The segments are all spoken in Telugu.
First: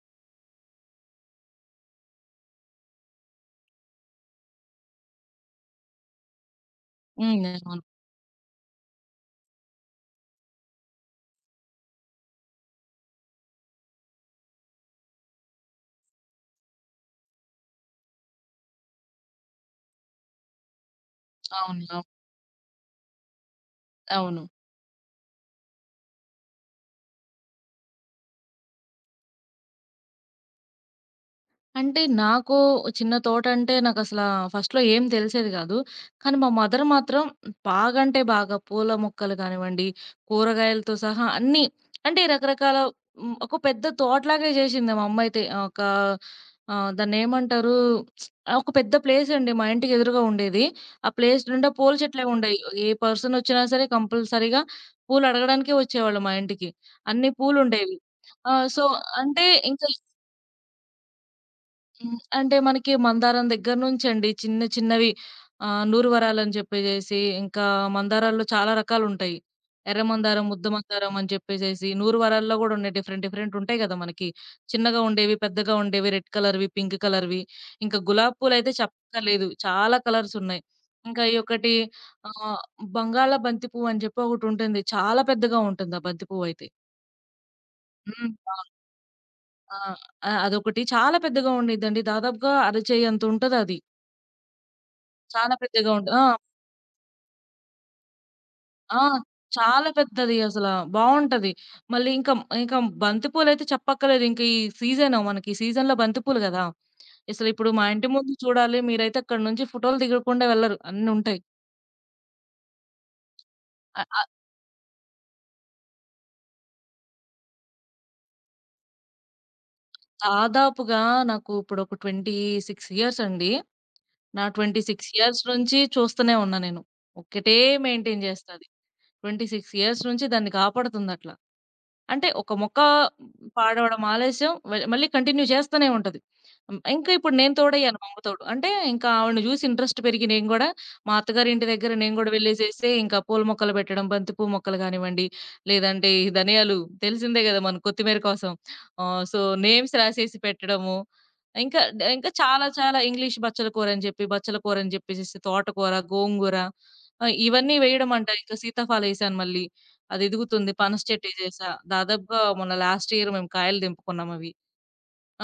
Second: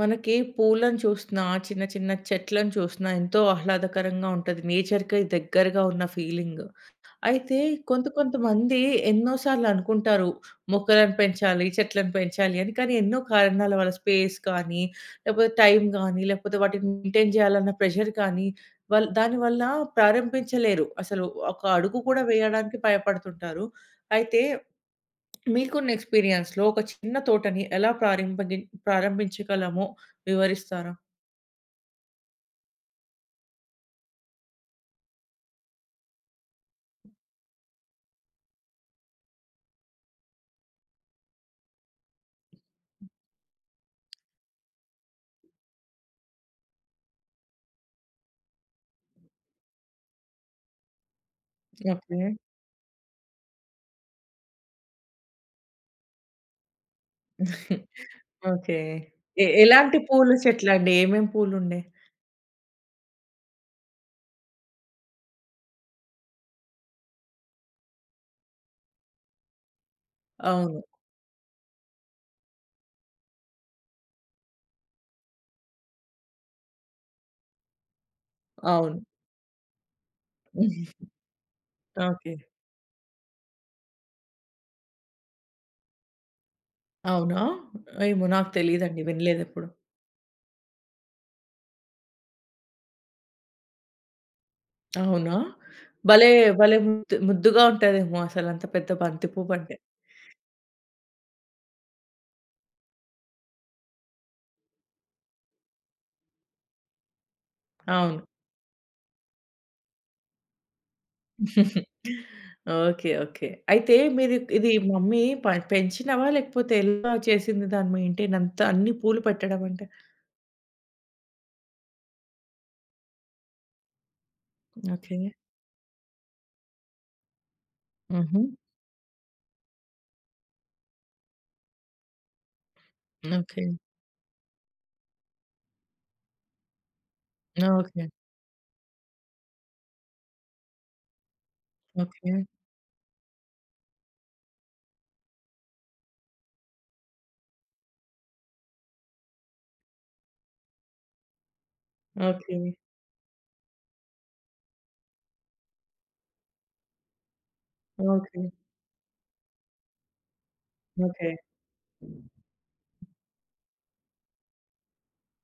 మనకి పూలను చూస్తున్నా, చిన్న చిన్న చెట్లను చూస్తున్నా ఎంతో ఆహ్లాదకరంగా ఉంటది. నేచర్‌కి దగ్గరగా ఉన్న ఫీలింగ్. హ్మ్. అయితే అవును. కొంతమంది ఎన్నో సార్లు అనుకుంటారు. మొక్కలను పెంచాలి, చెట్లను పెంచాలి అని. కానీ ఎన్నో కారణాల వల్ల స్పేస్ కానీ, లేకపోతే టైం గానీ, లేకపోతే వాటిని మెయింటైన్ చేయాలన్న ప్రెషర్ కానీ, వాళ్ళు దానివల్ల ప్రారంభించలేరు. అసలు ఒక అవును. అడుగు కూడా వేయడానికి భయపడుతుంటారు. అవును. అయితే మీకున్న ఎక్స్‌పీరియన్స్‌లో ఒక చిన్న తోటని ఎలా ప్రారంభించగలమో వివరిస్తారా? అంటే నాకు చిన్న తోటంటే నాకసలా ఫస్ట్‌లో ఏం తెలిసేది గాదు. కానీ మా మదర్ మాత్రం బాగా అంటే బాగా పూల మొక్కలు గానివ్వండి, కూరగాయలతో సహా అన్నీ అంటే రకరకాల ఒక పెద్ద తోటలాగే జేసింది మా అమ్మయితే. ఒక దాన్నేమంటారు? ఒక పెద్ద ప్లేసండి మా ఇంటికి ఎదురుగా ఉండేది. ఆ ప్లేస్ నిండా పూల చెట్లే ఓకే. ఉండేయి. ఏ పర్సనొచ్చినా సరే కంపల్సరీగా పూలడగడానికే వచ్చేవాళ్ళు మా ఇంటికి. అన్ని పూలుండేవి. ఆ! ఓకే. సో, అంటే ఇంకా ఎలాంటి పూల చెట్లండి? ఏమేం పూలుండే? హ్మ్. అంటే మనకి మందారం దగ్గర నుంచండి చిన్న చిన్నవి నూరువరాలని చెప్పేసేసి, ఇంకా మందారాల్లో చాలా రకాలుంటాయి. ఎర్ర మందారం, ముద్ద అవును. మందారం అని చెప్పేసేసి, నూరువరాల్లో గూడా ఉన్నాయి. డిఫరెంట్ డిఫరెంట్ ఉంటాయి గదా మనకి! చిన్నగా ఉండేవి, పెద్దగా ఉండేవి, రెడ్ కలర్‌వి, పింక్ కలర్‌వి. ఇంకా గులాబీ పూలయితే అవును. చెప్పక్కర్లేదు. చాలా కలర్స్ ఉన్నాయి. ఇంకా ఈ ఒకటి ఓకే. ఆహ్, బంగాళ బంతి పువ్వు అని చెప్పి ఒకటుంటుంది. చాలా పెద్దగా ఉంటుంది ఆ బంతి పువ్వయితే. అవునా? ఏమో హ్మ్. నాకు ఆ! తెలీదండి. వినలేదెప్పుడు. ఆ! అదొకటి చాలా పెద్దగా ఉండిద్దండి. దాదాపుగా అరచేయంత ఉంటదది. అవునా? చాలా పెద్దగా ఉంట ఆ! భలే భలే ముద్దు ముద్దుగా ఉంటదేమో అసలంత పెద్ద ఆ! బంతి పువ్వంటే. చాలా పెద్దది అసల. బావుంటది. మళ్ళీ ఇంకా బంతిపూలయితే చెప్పక్కర్లేదు. ఇంక ఈ సీజను మనకి ఈ సీజన్‌లో బంతిపూలు గదా! అసలిప్పుడు మా ఇంటి అవును. ముందు చూడాలి మీరైతే అక్కడి నుంచి ఫోటోలు దిగకుండా వెళ్లరు. అన్నుంటాయి. ఓకే. ఓకే. అయితే అ అ మీరు ఇది మమ్మీ పెంచినవా? లేకపోతే ఎలా చేసింది దాని మెయింటైన్ అంతా అన్ని పూలు పెట్టడం అంటే? దాదాపుగా నాకు ఇప్పుడొక 26 ఇయర్స్ అండి. నా 26 ఓకే. ఇయర్స్ నుంచి చూస్తూనే ఉన్నా నేను. ఒక్కటే మెయింటైన్ హుహు. జేస్తది. 26 ఇయర్స్ నుంచి దాన్ని కాపాడుతుందట్లా. అంటే ఒక మొక్క ఓకే. పాడవడం ఆలస్యం వె మళ్ళీ కంటిన్యూ చేస్తూనే ఉంటది. హ్మ్. ఇంకా ఇప్పుడు నేను తోడయ్యాను ఓకే. మా అమ్మ తోడు. అంటే ఇంకా ఆవిడని చూసి ఇంట్రెస్ట్ పెరిగి నేను గూడా మా అత్తగారింటి దగ్గర నేను గూడా ఓకే. వెళ్ళేసేసి ఇంకా పూల మొక్కలు పెట్టడం, బంతి పువ్వు మొక్కలు గానివ్వండి, లేదంటే ఈ ధనియాలు తెలిసిందే గదా మన కొత్తిమీర కోసం! ఆహ్, సో, నేమ్స్ రాసేసి పెట్టడము. ఇంకా ఓకే. చాలా చాలా ఇంగ్లీష్ బచ్చల కూరని జెప్పేసేసి తోటకూర, గోంగూర ఇవన్నీ వేయడం అంట. ఓకే. ఇంకా సీతాఫలం ఏశాను మళ్ళీ. అది ఎదుగుతుంది. పనస చెట్టు ఓకే. ఎసేసా. దాదాపుగా మొన్న లాస్ట్ ఇయర్ మేము కాయలు తెంపుకున్నాం అవి.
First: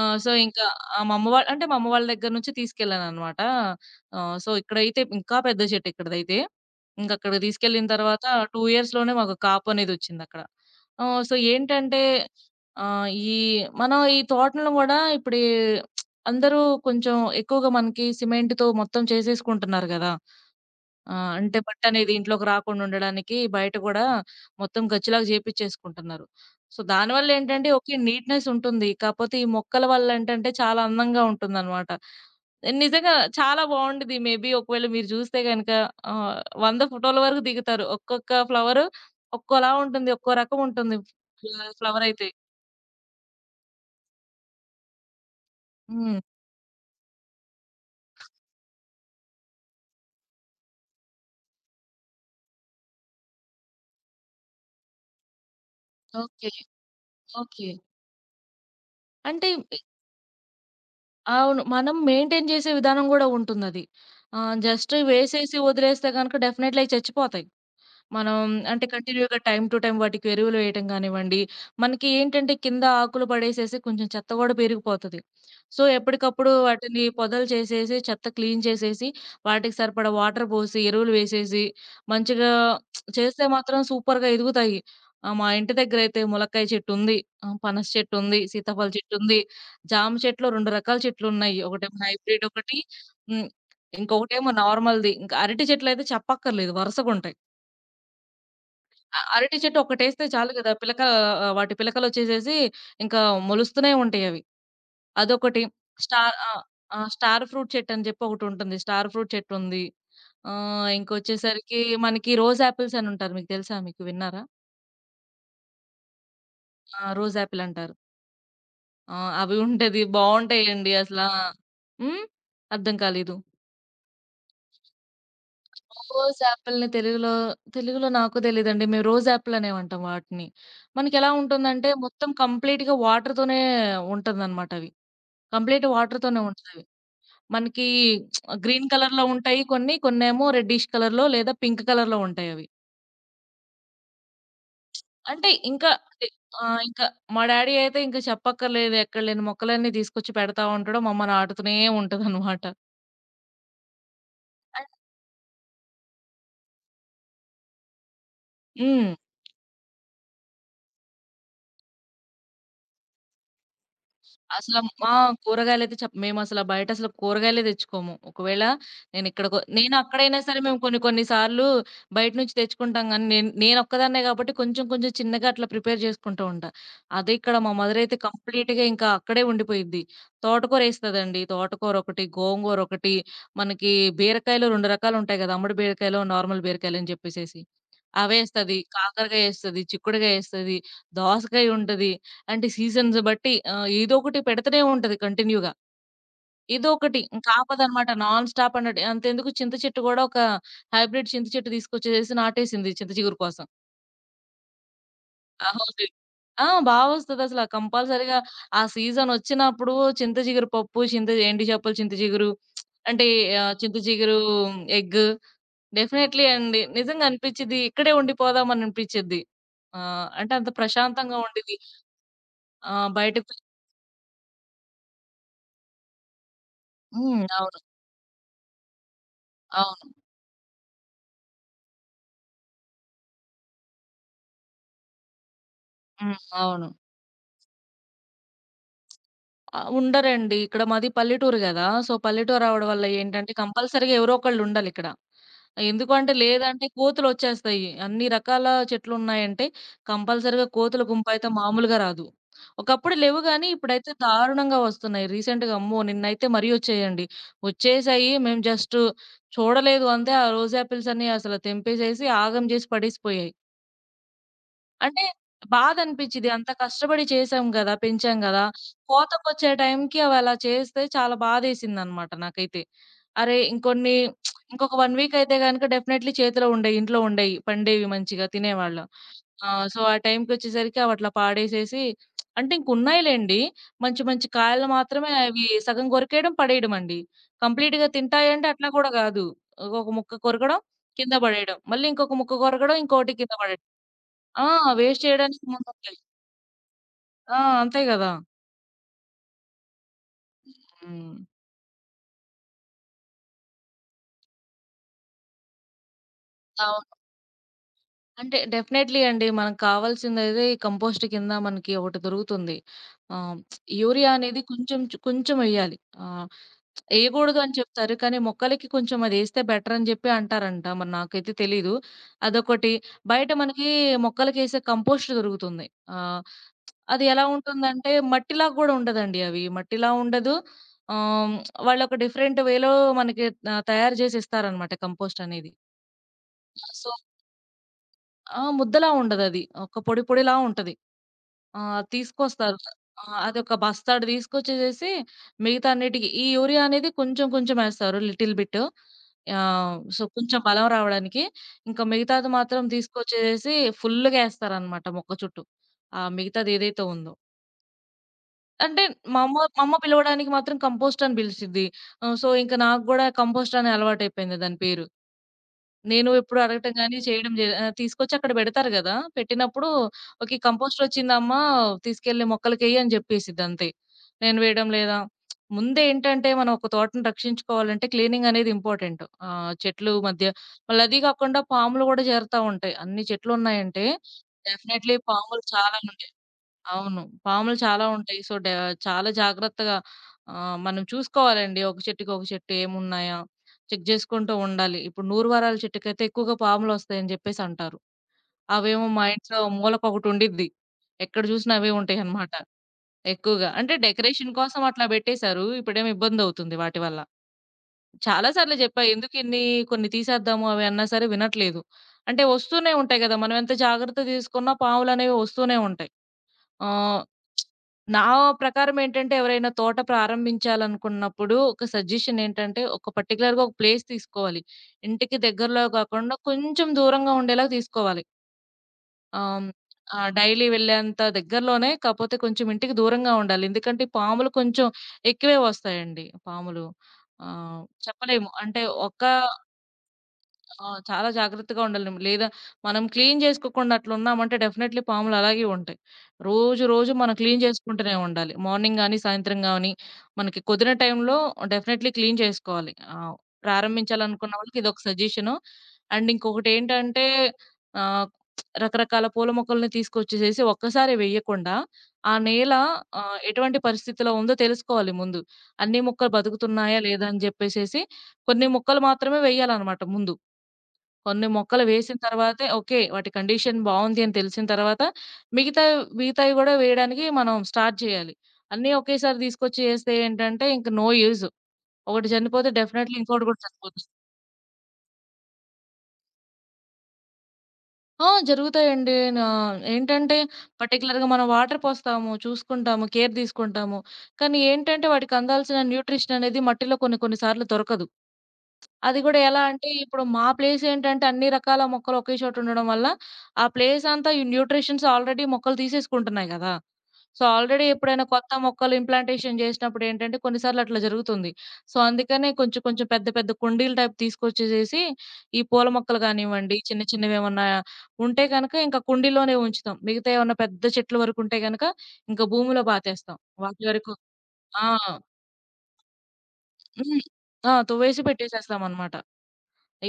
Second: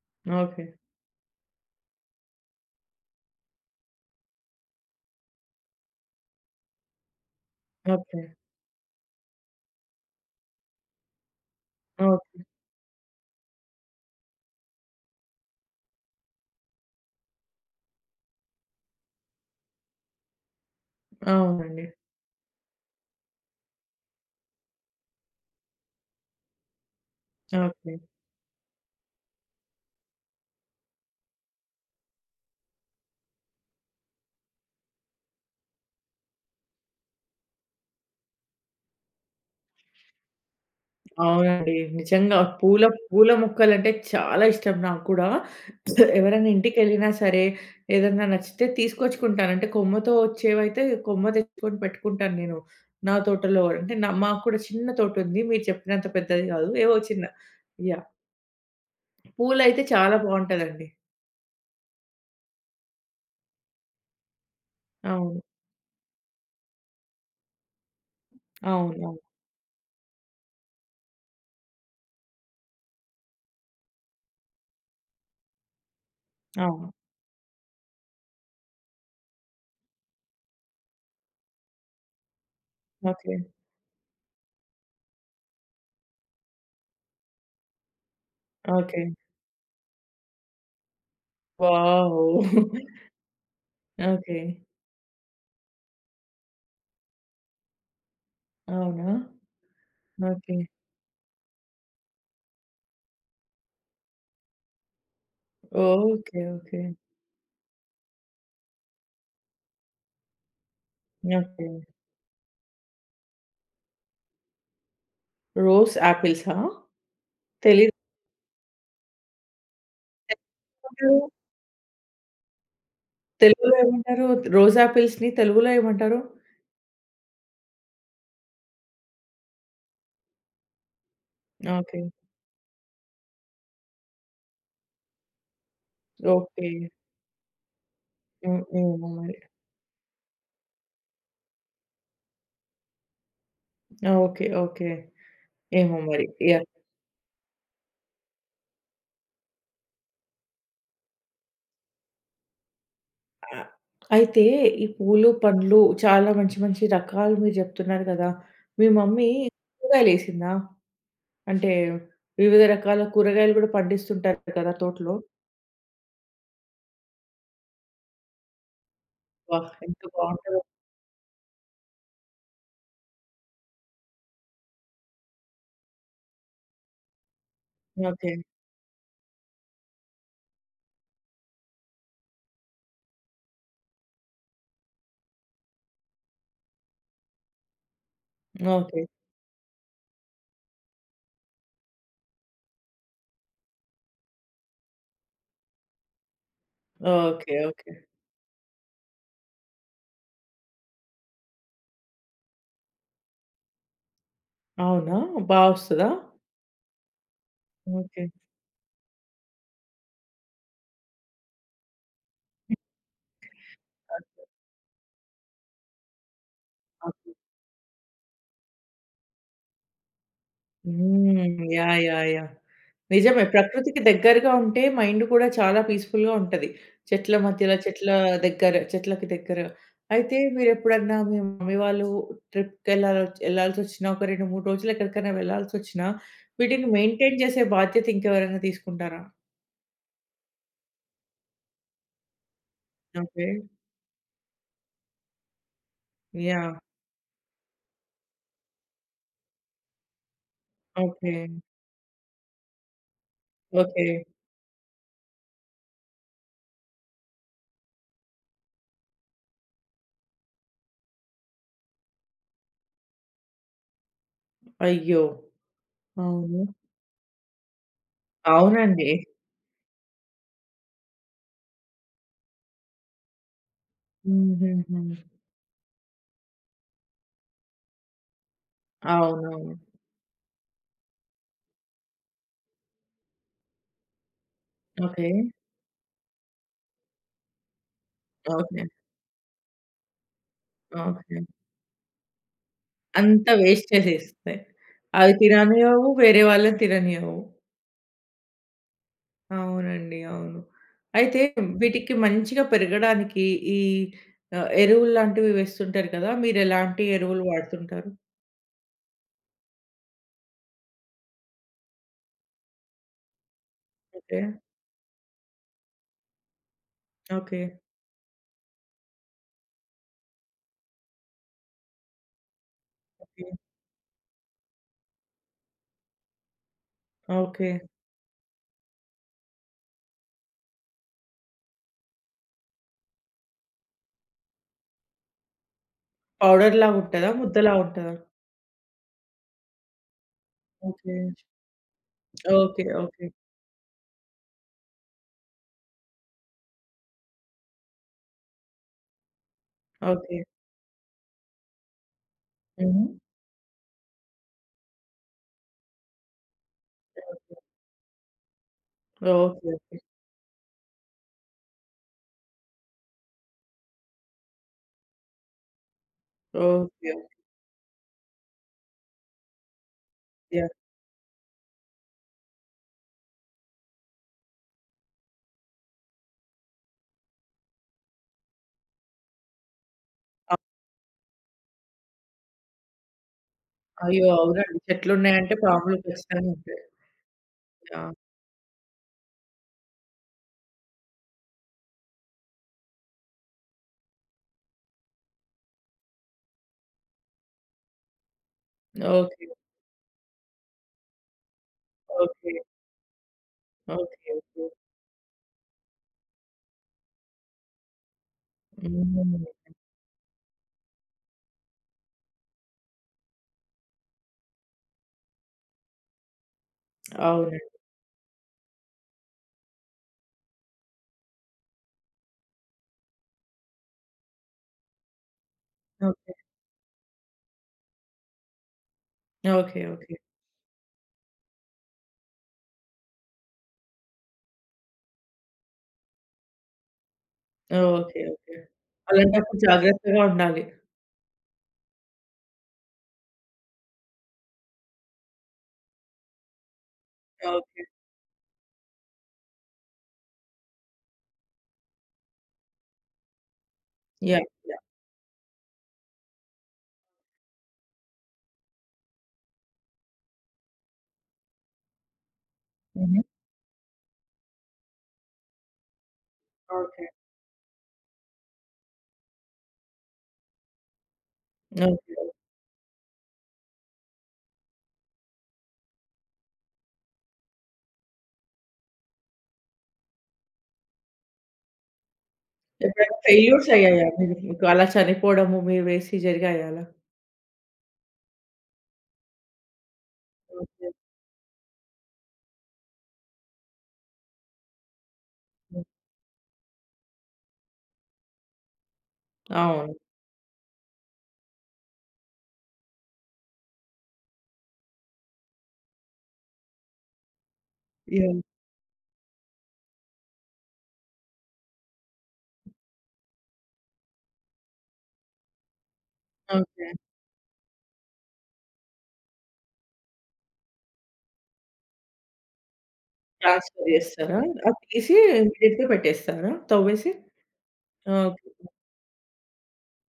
ఆహ్, సో, ఇంకా ఓకే. ఆహ్, మా అమ్మ వాళ్ళ దగ్గర నుంచి తీసుకెళ్ళాననమాట. ఇక్కడైతే ఇంకా పెద్ద చెట్టు ఇక్కడిదైతే. ఇంకక్కడికి తీసుకెళ్ళిన ఓకే. తర్వాత 2 ఇయర్స్‌లోనే మాకు కాపు అనేదొచ్చిందక్కడ. ఏంటంటే ఓకే. ఆహ్, ఈ మనం ఈ తోటలను గూడా ఇప్పుడు అందరూ కొంచెం ఎక్కువగా మనకి సిమెంట్‌తో మొత్తం చేసేసుకుంటున్నారు గదా! ఆ! అంటే అవునండి. బట్టనేది ఇంట్లోకి రాకుండా ఉండడానికి బయట గూడా మొత్తం గచ్చులాగా జేపిచ్చేసుకుంటున్నారు. సో, దానివల్లేంటంటే ఓకే, ఓకే. నీట్‌నెస్ ఉంటుంది. కాపోతే ఈ మొక్కల వల్లేంటంటే చాలా అందంగా ఉంటుందనమాట. నిజంగా చాలా బావుండిద్ది. మేబీ ఒకవేళ మీరు జూస్తే గనక ఆహ్, 100 ఫోటోల వరకు దిగుతారు. ఒక్కొక్క ఫ్లవరు ఒక్కోలా ఉంటుంది. ఒక్కో రకం ఉంటుంది. ఫ్ల అవునండి. ఫ్లవరయితే. నిజంగా పూల పూల మొక్కలంటే చాలా ఇష్టం నాకు కూడా. హ్మ్. ఎవరైనా ఇంటికెళ్ళినా సరే, ఏదన్నా నచ్చితే తీసుకొచ్చుకుంటాను. అంటే కొమ్మతో వచ్చేవైతే కొమ్మ తెచ్చుకొని పెట్టుకుంటాను నేను. నా తోటలో అంటే మాకు కూడా చిన్న తోటుంది. మీరు చెప్పినంత పెద్దది ఓకే. గాదు. ఏవో చిన్న. ఓకే. యాహ్! అంటే పూలైతే చాలా బావుంటదండి. అవును. మనం మెయింటైన్ చేసే విధానం గూడా ఉంటుందది. జస్ట్ అవును. వేసేసి వదిలేస్తే గనక డెఫినెట్‌లీ అయి చచ్చిపోతాయి. మనం అంటే అవును. అవును. కంటిన్యూ‌గా టైమ్ టు టైమ్ వాటికి ఎరువులు వేయటం గానివ్వండి, మనకి ఏంటంటే కింద ఆకులు పడేసేసి కొంచెం చెత్త గూడా పెరిగిపోతది. సో, ఎప్పటికప్పుడు అవును. వాటిని పొదలు చేసేసి, చెత్త క్లీన్ చేసేసి, వాటికి సరిపడా వాటర్ పోసి, ఎరువులు వేసేసి, మంచిగా ఓకే. చేస్తే మాత్రం సూపర్‌గా ఎదుగుతాయి. మా ఇంటి దగ్గరయితే ములక్కాయ చెట్టుంది, పనస చెట్టుంది, సీతాఫల ఓకే. చెట్టుంది, జామ చెట్లు 2 రకాల చెట్లున్నాయి. ఒకటేమో వావ్! హైబ్రిడ్ ఒకటి, హ్మ్. ఓకే. ఇంకొకటేమో నార్మల్‌ది. ఇంకా అరటి చెట్లయితే చెప్పక్కర్లేదు వరుసగుంటాయి. అవునా? అరటి చెట్టు ఒకటేస్తే చాలు ఓకే. గదా! వాటి పిలకలొచ్చేసేసి ఇంకా మొలుస్తూనే ఉంటాయవి. అదొకటి. Star okay. ఆ! ఓకే. ఆ! స్టార్ ఫ్రూట్ చెట్టని జెప్పి ఒకటుంటుంది. స్టార్ ఫ్రూట్ చెట్టుంది. ఓకే. ఇంకొచ్చేసరికి మనకి రోజ్ యాపిల్స్ అనుంటారు. మీకు తెలుసా? మీకు విన్నారా? రోజ్ యాపిల్సా? ఆ! రోజ్ యాపిల్ అంటారు. తెలీదు. ఆ! అవి ఉంటది. బావుంటాయండి తెలుగులో అసల. హ్మ్. అర్థం కాలేదు. తెలుగులో ఏమంటారు? రోజా పిల్స్‌ని తెలుగులో ఏమంటారు? రోజ్ యాపిల్‌ని తెలుగులో, తెలుగులో నాకు తెలీదండి. మేము రోజ్ యాపిల్ అనేవంటాం వాటిని. మనకెలా ఉంటుందంటే ఓకే. మొత్తం కంప్లీట్‌గా వాటర్‌తోనే ఉంటుందనమాట అవి. కంప్లీట్ వాటర్‌తోనే ఓకే. ఉంటదవి. మనకి హ్మ్. గ్రీన్ ఏమో కలర్‌లో మరి. ఉంటాయి కొన్ని. కొన్నేమో రెడ్డిష్ కలర్‌లో లేదా పింక్ కలర్‌లో ఉంటాయవి. ఓకే. ఓకే. అంటే ఇంకా ఏమో మరి. అంటే యాహ్! ఆహ్, ఇంకా మా డ్యాడీ అయితే ఇంక చెప్పక్కర్లేదు. ఎక్కడ లేని మొక్కలన్నీ తీసుకొచ్చి పెడతా ఉంటాడు. మమ్మల్ని ఆడుతూనే ఉంటదనమాట. ఆహ్, అయితే ఈ పూలు, పండ్లు చాలా మంచి మంచి రకాలు మీరు చెప్తున్నారు కదా! మీ హ్మ్. మమ్మీ కూరగాయలేసిందా? అంటే వివిధ రకాల కూరగాయలు కూడా పండిస్తుంటారు కదా అసల ఆ! తోటలో? కూరగాయలైతే చెప్ మేమసల బయట అసలు కూరగాయలే తెచ్చుకోము. ఒకవేళ నేను ఇక్కడ కొ వాహ్! నేను ఎంత అక్కడైనా సరే బావుంటదో. మేము కొన్ని కొన్ని సార్లు బయట నుంచి తెచ్చుకుంటాం గానీ, నేనొక్కదాన్నే కాబట్టి కొంచెం కొంచెం చిన్నగా అట్లా ప్రిపేర్ చేసుకుంటూ ఉంటా. అదే ఇక్కడ మా మదర్ అయితే ఓకే. కంప్లీట్‌గా ఇంకా అక్కడే ఉండిపోయిద్ది. తోటకూరేస్తదండి. తోటకూరొకటి, గోంగూరొకటి, మనకి బీరకాయలు 2 రకాలుంటాయి గదా! అమ్మడి బీరకాయలు, నార్మల్ బీరకాయలని చెప్పేసేసి. అవేస్తది. ఓకే. కాకరకాయేస్తది, చిక్కుడుగాయేస్తది, దోసకాయుంటది. అంటే సీజన్స్ బట్టి ఏదో ఒకటి పెడతనే ఉంటది కంటిన్యూ‌గా. ఏదో ఒకటి ఇంక ఓకే. ఓకే. ఆపదనమాట నాన్ స్టాప్ అన్నట్టు. అంతెందుకు చింత చెట్టు గూడా ఒక హైబ్రిడ్ చింత చెట్టు తీసుకొచ్చేసేసి నాటేసింది చింత చిగురు కోసం. అవునా? బా ఆ! హౌజీ వస్తదా? ఆ! బా వస్తదసల. ఓకే. కంపల్సరీగా ఆ సీజనొచ్చినప్పుడు చింత చిగురు పప్పు, చింత ఎండు చేపలు, చింత చిగురు అంటే చింత చిగురు ఓకే. ఎగ్ డెఫినైట్‌లీ అండి. నిజంగా ఓకే. అనిపిచ్చిద్ది. ఇక్కడే ఉండిపోదాం అని అనిపిచ్చిద్ది. అంటే అంత ప్రశాంతంగా హ్మ్. ఉండిద్ది. యాహ్! యాహ్! యాహ్! నిజమే. బయటకి ప్రకృతికి దగ్గరగా ఉంటే మైండ్ కూడా చాలా పీస్‌ఫుల్‌గా ఉంటది. చెట్ల హ్మ్. మధ్యలో, అవును. చెట్లకి దగ్గర. అవును. అయితే మీరెప్పుడన్నా మీ మమ్మీ వాళ్ళు ట్రిప్‌కెళ్ళాలో ఎళ్ళాల్సొచ్చినా ఒక 2, 3 రోజులు ఎక్కడికైనా వెళ్ళాల్సొచ్చినా హ్మ్. అవును. వీటిని మెయింటైన్ చేసే బాధ్యత ఇంకెవరైనా తీసుకుంటారా? ఉండరండి. ఇక్కడ మాది పల్లెటూరు గదా! సో, పల్లెటూరు అవ్వడం వల్ల ఓకే. ఏంటంటే, కంపల్సరీగా ఎవరో ఒకళ్ళుండాలిక్కడ. ఎందుకంటే, యాహ్! లేదంటే కోతులొచ్చేస్తాయి. అన్ని రకాల చెట్లున్నాయంటే, కంపల్సరీగా కోతుల ఓకే. గుంపయితే మామూలుగా రాదు. ఒకప్పుడు లెవ్వు గానీ, ఓకే. ఇప్పుడైతే దారుణంగా వస్తున్నాయి. రీసెంట్‌గా అమ్మో! నిన్నైతే మరీ ఒచ్చాయండి. ఒచ్చేసాయి. మేము జస్టు చూడలేదు అంతే. ఆ రోజ్ యాపిల్సన్నీ అసలు తెంపేసేసి, ఆగం జేసి పడేసిపోయాయి. అయ్యో! అంటే బాధనిపిచ్చిద్ది. అవును. అంత కష్టపడి చేశాం గదా! పెంచాం గదా! అవునండి. కోతకొచ్చే టైంకి అవలా చేస్తే చాలా బాధేసిందనమాట నాకైతే. అరే! ఇంకొక హుహుహు. 1 వీక్ అయితే గనక డెఫినైట్‌లీ చేతిలో ఉండేయి. ఇంట్లో ఉండేయి. పండేవి మంచిగా తినేవాళ్ళం. అవునవును. ఆ టైంకొచ్చేసరికి అవట్లా పాడేసేసి అంటే ఇంకున్నాయి లెండి. మంచి మంచి కాయలు ఓకే. మాత్రమే అవి సగం కొరికేయడం, పడేయడమండి. కంప్లీట్‌గా తింటాయంటే ఓకే. అట్లా గూడా గాదు. ఒక ముక్క కొరకడం, కింద ఓకే. పడేయడం. మళ్ళీ ఇంకొక ముక్క కొరకడం, ఇంకోటి కింద అంతా పడేయడం. వేస్ట్ చేసేస్తాయి. ఆ! వేస్ట్ అవి చేయడానికి తిననియ్యవు, ముందుంటాయి. వేరే వాళ్ళని తిననియ్యవు. ఆ! అంతే గదా! అవునండి. అవును. హ్మ్. అయితే వీటికి మంచిగా పెరగడానికి ఈ ఎరువులు లాంటివి వేస్తుంటారు కదా! ఆ! మీరెలాంటి ఎరువులు వాడుతుంటారు? అంటే డెఫినైట్లీ అండి. మనకు కావాల్సిందైతే ఈ కంపోస్ట్ కింద మనకి ఒకటి దొరుకుతుంది. ఆహ్, యూరియా ఓకే. అనేది కొంచెం ఎయ్యాలి. ఆహ్, ఎయకూడదు ఓకే. అని చెప్తారు. కానీ మొక్కలకి కొంచెం అదేస్తే బెటర్ అని జెప్పి అంటారంట. మరి నాకైతే తెలీదు. అదొకటి. ఓకే. బయట మనకి మొక్కలకేసే కంపోస్ట్ దొరుకుతుంది. ఆహ్, అది ఎలా ఓకే. ఉంటుందంటే మట్టిలా గూడా ఉండదండి అవి. మట్టిలా ఉండదు. ఆహ్, వాళ్ళొక డిఫరెంట్ వేలో మనకి తయారు జేసి ఇస్తారనమాట కంపోస్ట్ అనేది. పౌడర్‌లాగా సో, ఉంటదా? ముద్దలాగా ఉంటదా? ఆ! ముద్దలా ఉండదది. ఒక పొడి పొడిలా ఉంటది. ఓకే. ఆ! తీసుకొస్తారు. ఓకే. ఆ! ఓకే. అదొక బస్తాడు తీసుకొచ్చేసేసి మిగతా అన్నిటికి ఈ యూరియా అనేది కొంచెం కొంచెం ఏస్తారు లిటిల్ బిట్. ఓకే. కొంచెం బలం రావడానికి. ఇంకా మిగతాది మాత్రం హుహు. తీసుకొచ్చేసేసి ఫుల్లుగా ఏస్తారనమాట మొక్క చుట్టూ. ఆ మిగతాది ఏదైతే ఉందో. ఓకే. అంటే ఓకే. మా అమ్మ ఓకే. పిలవడానికి మాత్రం కంపోస్ట్ అని పిలిచిద్ది. ఇంక నాకు గూడా కంపోస్ట్ అనే అలవాటయిపోయింది దాని పేరు. నేను ఎప్పుడు అడగటం ఓకే. గాని, చేయడం జే ఆహ్, తీసుకొచ్చి అక్కడ పెడతారు గదా! పెట్టినప్పుడు ఓకే, యాహ్! కంపోస్టర్ వచ్చిందమ్మా తీసుకెళ్ళి మొక్కలకేయి అని జెప్పేసిద్దంతే. నేను వేయడం లేదా? ముందేంటంటే మనం ఒక తోటని రక్షించుకోవాలంటే క్లీనింగ్ అనేది ఇంపార్టెంట్. చెట్లు మధ్య అ మళ్ళీ అది గాకుండా పాములు గూడా జేరుతా ఉంటాయి. అన్ని చెట్లున్నాయంటే అయ్యో! అవునండి. డెఫినైట్‌లీ చెట్లున్నాయంటే పాములు పాములు చాలా ఉంటాయి. ఖచ్చితంగా ఉంటాయి. అవును. పాములు చాలా యాహ్! ఉంటాయి. సో, డ చాలా జాగ్రత్తగా మనం చూసుకోవాలండి. ఒక చెట్టుకి, ఒక చెట్టు ఏమున్నాయా? చెక్ జేసుకుంటూ ఉండాలి. ఇప్పుడు నూరు వారాల చెట్టుకైతే ఎక్కువగా పాములొస్తాయని జెప్పేసంటారు. అవేమో మా ఓకే. ఇంట్లో మూలకొకటుండిద్ది. ఎక్కడ జూసినా అవే ఓకే. ఉంటాయనమాట ఎక్కువగా. అంటే ఓకే. Decoration okay. కోసం అట్లా బెట్టేశారు. ఇప్పుడేమో ఇబ్బందవుతుంది వాటి వల్ల. చాలా సార్లు జెప్పా. హ్మ్. ఎందుకిన్ని కొన్ని తీసేద్దాము అవి అన్నా సరే వినట్లేదు. అంటే వస్తూనే ఉంటాయి గదా! మనం ఎంత జాగ్రత్త తీసుకున్నా పాములనేవి వస్తూనే ఉంటాయి. ఆహ్, అవునండి. నా ప్రకారం ఏంటంటే ఎవరైనా తోట ప్రారంభించాలనుకున్నప్పుడు ఒక సజెషన్ ఏంటంటే ఒక పర్టిక్యులర్‌గా ఒక ప్లేస్ తీసుకోవాలి. ఇంటికి దగ్గరలో ఓకే. కాకుండా కొంచెం దూరంగా ఉండేలాగా తీసుకోవాలి. ఆహ్, ఓకే. ఓకే. ఆహ్, డైలీ వెళ్ళేంత దగ్గరలోనే కాపోతే కొంచెం ఇంటికి దూరంగా ఉండాలి. ఎందుకంటే ఈ పాములు కొంచెం ఎక్కువే వస్తాయండి పాములు. ఆహ్, ఓకే. చెప్పలేము. ఓకే. అంటే ఒక అలాంటప్పుడు జాగ్రత్తగా ఉండాలి. ఆ! చాలా జాగ్రత్తగా ఉండాలండి. లేదా మనం క్లీన్ చేసుకోకుండా అట్లున్నామంటే డెఫినైట్‌లీ పాములు అలాగే ఉంటాయి. రోజు, రోజు మనం క్లీన్ ఓకే. చేసుకుంటూనే ఉండాలి. మార్నింగ్ గాని, సాయంత్రం గాని మనకి కుదిరిన టైంలో డెఫినైట్‌లీ క్లీన్ చేసుకోవాలి. యాహ్! ప్రారంభించాలనుకున్న వాళ్ళకి యాహ్! ఇదొక సజెషను. అండ్ ఇంకొకటేంటంటే ఆహ్, రకరకాల పూల మొక్కల్ని తీసుకొచ్చేసేసి ఒక్కసారే వేయకుండా, ఆ నేల హుహు. ఎటువంటి పరిస్థితిలో ఉందో తెలుసుకోవాలి ముందు. అన్ని మొక్కలు బతుకుతున్నాయా ఓకే. లేదా అని జెప్పేసేసి కొన్ని మొక్కలు మాత్రమే వేయాలన్నమాట ముందు. కొన్ని మొక్కలు వేసిన ఓకే. తర్వాతే ఓకే, వాటి కండిషన్ బావుంది అని తెలిసిన తర్వాత మిగతావి మిగతావి గూడా వేయడానికి మనం స్టార్ట్ చేయాలి. అన్నీ ఒకేసారి తీసుకొచ్చి ఏస్తే ఏంటంటే ఇంక నో యూజ్. ఒకటి చనిపోతే డెఫినైట్‌లీ ఎప్పుడైనా ఇంకోటి గూడా ఫెయిల్యూర్స్ చనిపోతుంది. అయ్యాయా మీరు? మీకు అలా చనిపోవడము మీరు వేసి జరిగాయా అలా? ఆ! జరుగుతాయండి. నా ఏంటంటే ఓకే. పర్టిక్యులర్‌గా మనం వాటర్ పోస్తాము, చూసుకుంటాము, కేర్ తీసుకుంటాము. కానీ ఏంటంటే వాటికి అందాల్సిన హ్మ్. న్యూట్రిషన్ అనేది మట్టిలో కొన్ని కొన్ని సార్లు దొరకదు. అది గూడా ఎలా అంటే, అవును. ఇప్పుడు మా ప్లేసేంటంటే, అన్ని రకాల మొక్కలు ఒకే చోటుండడం వల్ల, ఆ ప్లేసంతా ఈ న్యూట్రిషన్స్ ఆల్రెడీ మొక్కలు తీసేసుకుంటున్నాయి గదా! సో, ఆల్రెడీ ఎప్పుడైనా యాహ్! కొత్త మొక్కలు ఇంప్లాంటేషన్ జేసినప్పుడేంటంటే, కొన్నిసార్లు అట్లా జరుగుతుంది. సో, అందుకనే కొంచెం, కొంచెం పెద్ద, పెద్ద కుండీలు టైప్ తీసుకొచ్చేసేసి, ఈ పూల మొక్కలు గానివ్వండి, ఓకే. చిన్న చిన్నవేమన్నా ఉంటే గనక ఇంక కుండీలోనే ఉంచుతాం. మిగతా ఏమన్నా పెద్ద చెట్ల వరకుంటే గనక, ఇంక భూమిలో పాతేస్తాం. వాటి ట్రాన్స్‌ఫర్ వరకు చేస్తారా? అది ఆ! తీసి ఇమ్మీడియేట్‌గా పెట్టేస్తారా తవ్వేసి? హ్మ్. ఆ! తువ్వేసి ఓకే. పెట్టేసేస్తామనమాట.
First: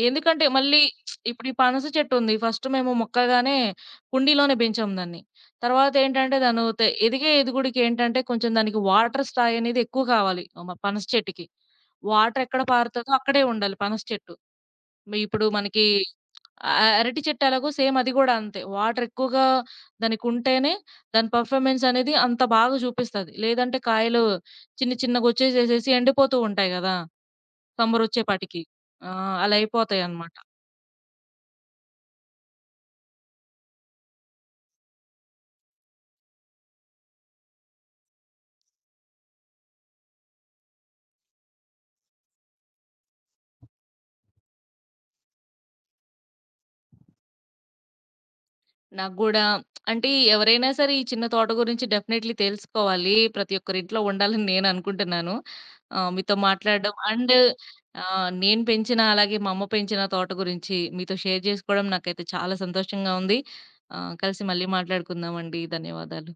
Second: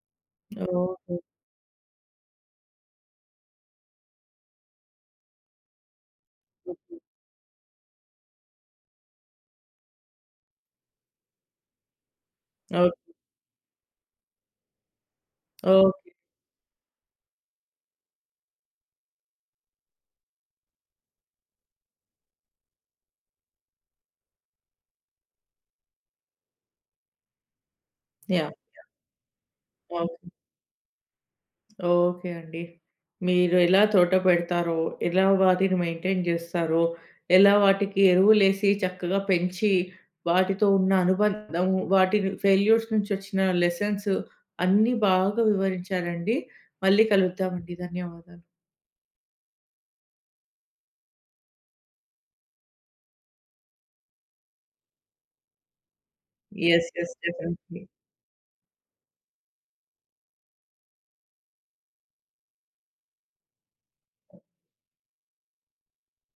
ఎందుకంటే మళ్ళీ ఓకే. ఇప్పుడు ఈ పనస చెట్టుంది. ఫస్ట్ మేము మొక్కగానే కుండీలోనే పెంచాం దాన్ని. తర్వాతేంటంటే దాను తె ఓకే. ఎదిగే ఎదుగుడికేంటంటే కొంచెం దానికి వాటర్ స్థాయి అనేది ఎక్కువ కావాలి. పనస చెట్టుకి. వాటర్ ఎక్కడ ఓకే. పారుతదో అక్కడే ఉండాలి పనస చెట్టు. ఇప్పుడు మనకి ఓకే. అ అరటి చెట్టు ఎలాగో సేమ్ అది గూడా అంతే. వాటర్ ఎక్కువగా దానికుంటేనే దాని పర్‌ఫార్మెన్స్ అనేది అంత బాగా చూపిస్తది. లేదంటే కాయలు చిన్న చిన్నగొచ్చేసేసేసి ఎండిపోతూ ఉంటాయి గదా! యాహ్! సమ్మరొచ్చేపాటికి. ఆ! అలా ఓకే. అయిపోతాయన్నమాట. ఓకే అండి. మీరు ఎలా తోట పెడతారో, ఎలా వాటిని మెయింటైన్ జేస్తారో, ఎలా వాటికి ఎరువులేసి చక్కగా పెంచి, వాటితో ఉన్న అనుబంధం, వాటిని ఫెయిల్యూర్స్ నుంచి వచ్చిన లెసన్స్ అన్నీ బాగా వివరించారండి. మళ్ళీ కలుద్దామండి. ధన్యవాదాలు. నాకు గూడా అంటే ఎవరైనా సరే ఈ చిన్న తోట గురించి డెఫినైట్‌లీ తెలుసుకోవాలి. ప్రతి ఒక్కరింట్లో ఉండాలని నేను అనుకుంటున్నాను. మీతో యెస్. మాట్లాడడం యెస్. And definitely. నేను పెంచిన అలాగే మా అమ్మ పెంచిన తోట గురించి మీతో షేర్ జేసుకోవడం నాకైతే చాలా సంతోషంగా ఉంది. కలిసి మళ్ళీ మాట్లాడుకుందామండి. ధన్యవాదాలు.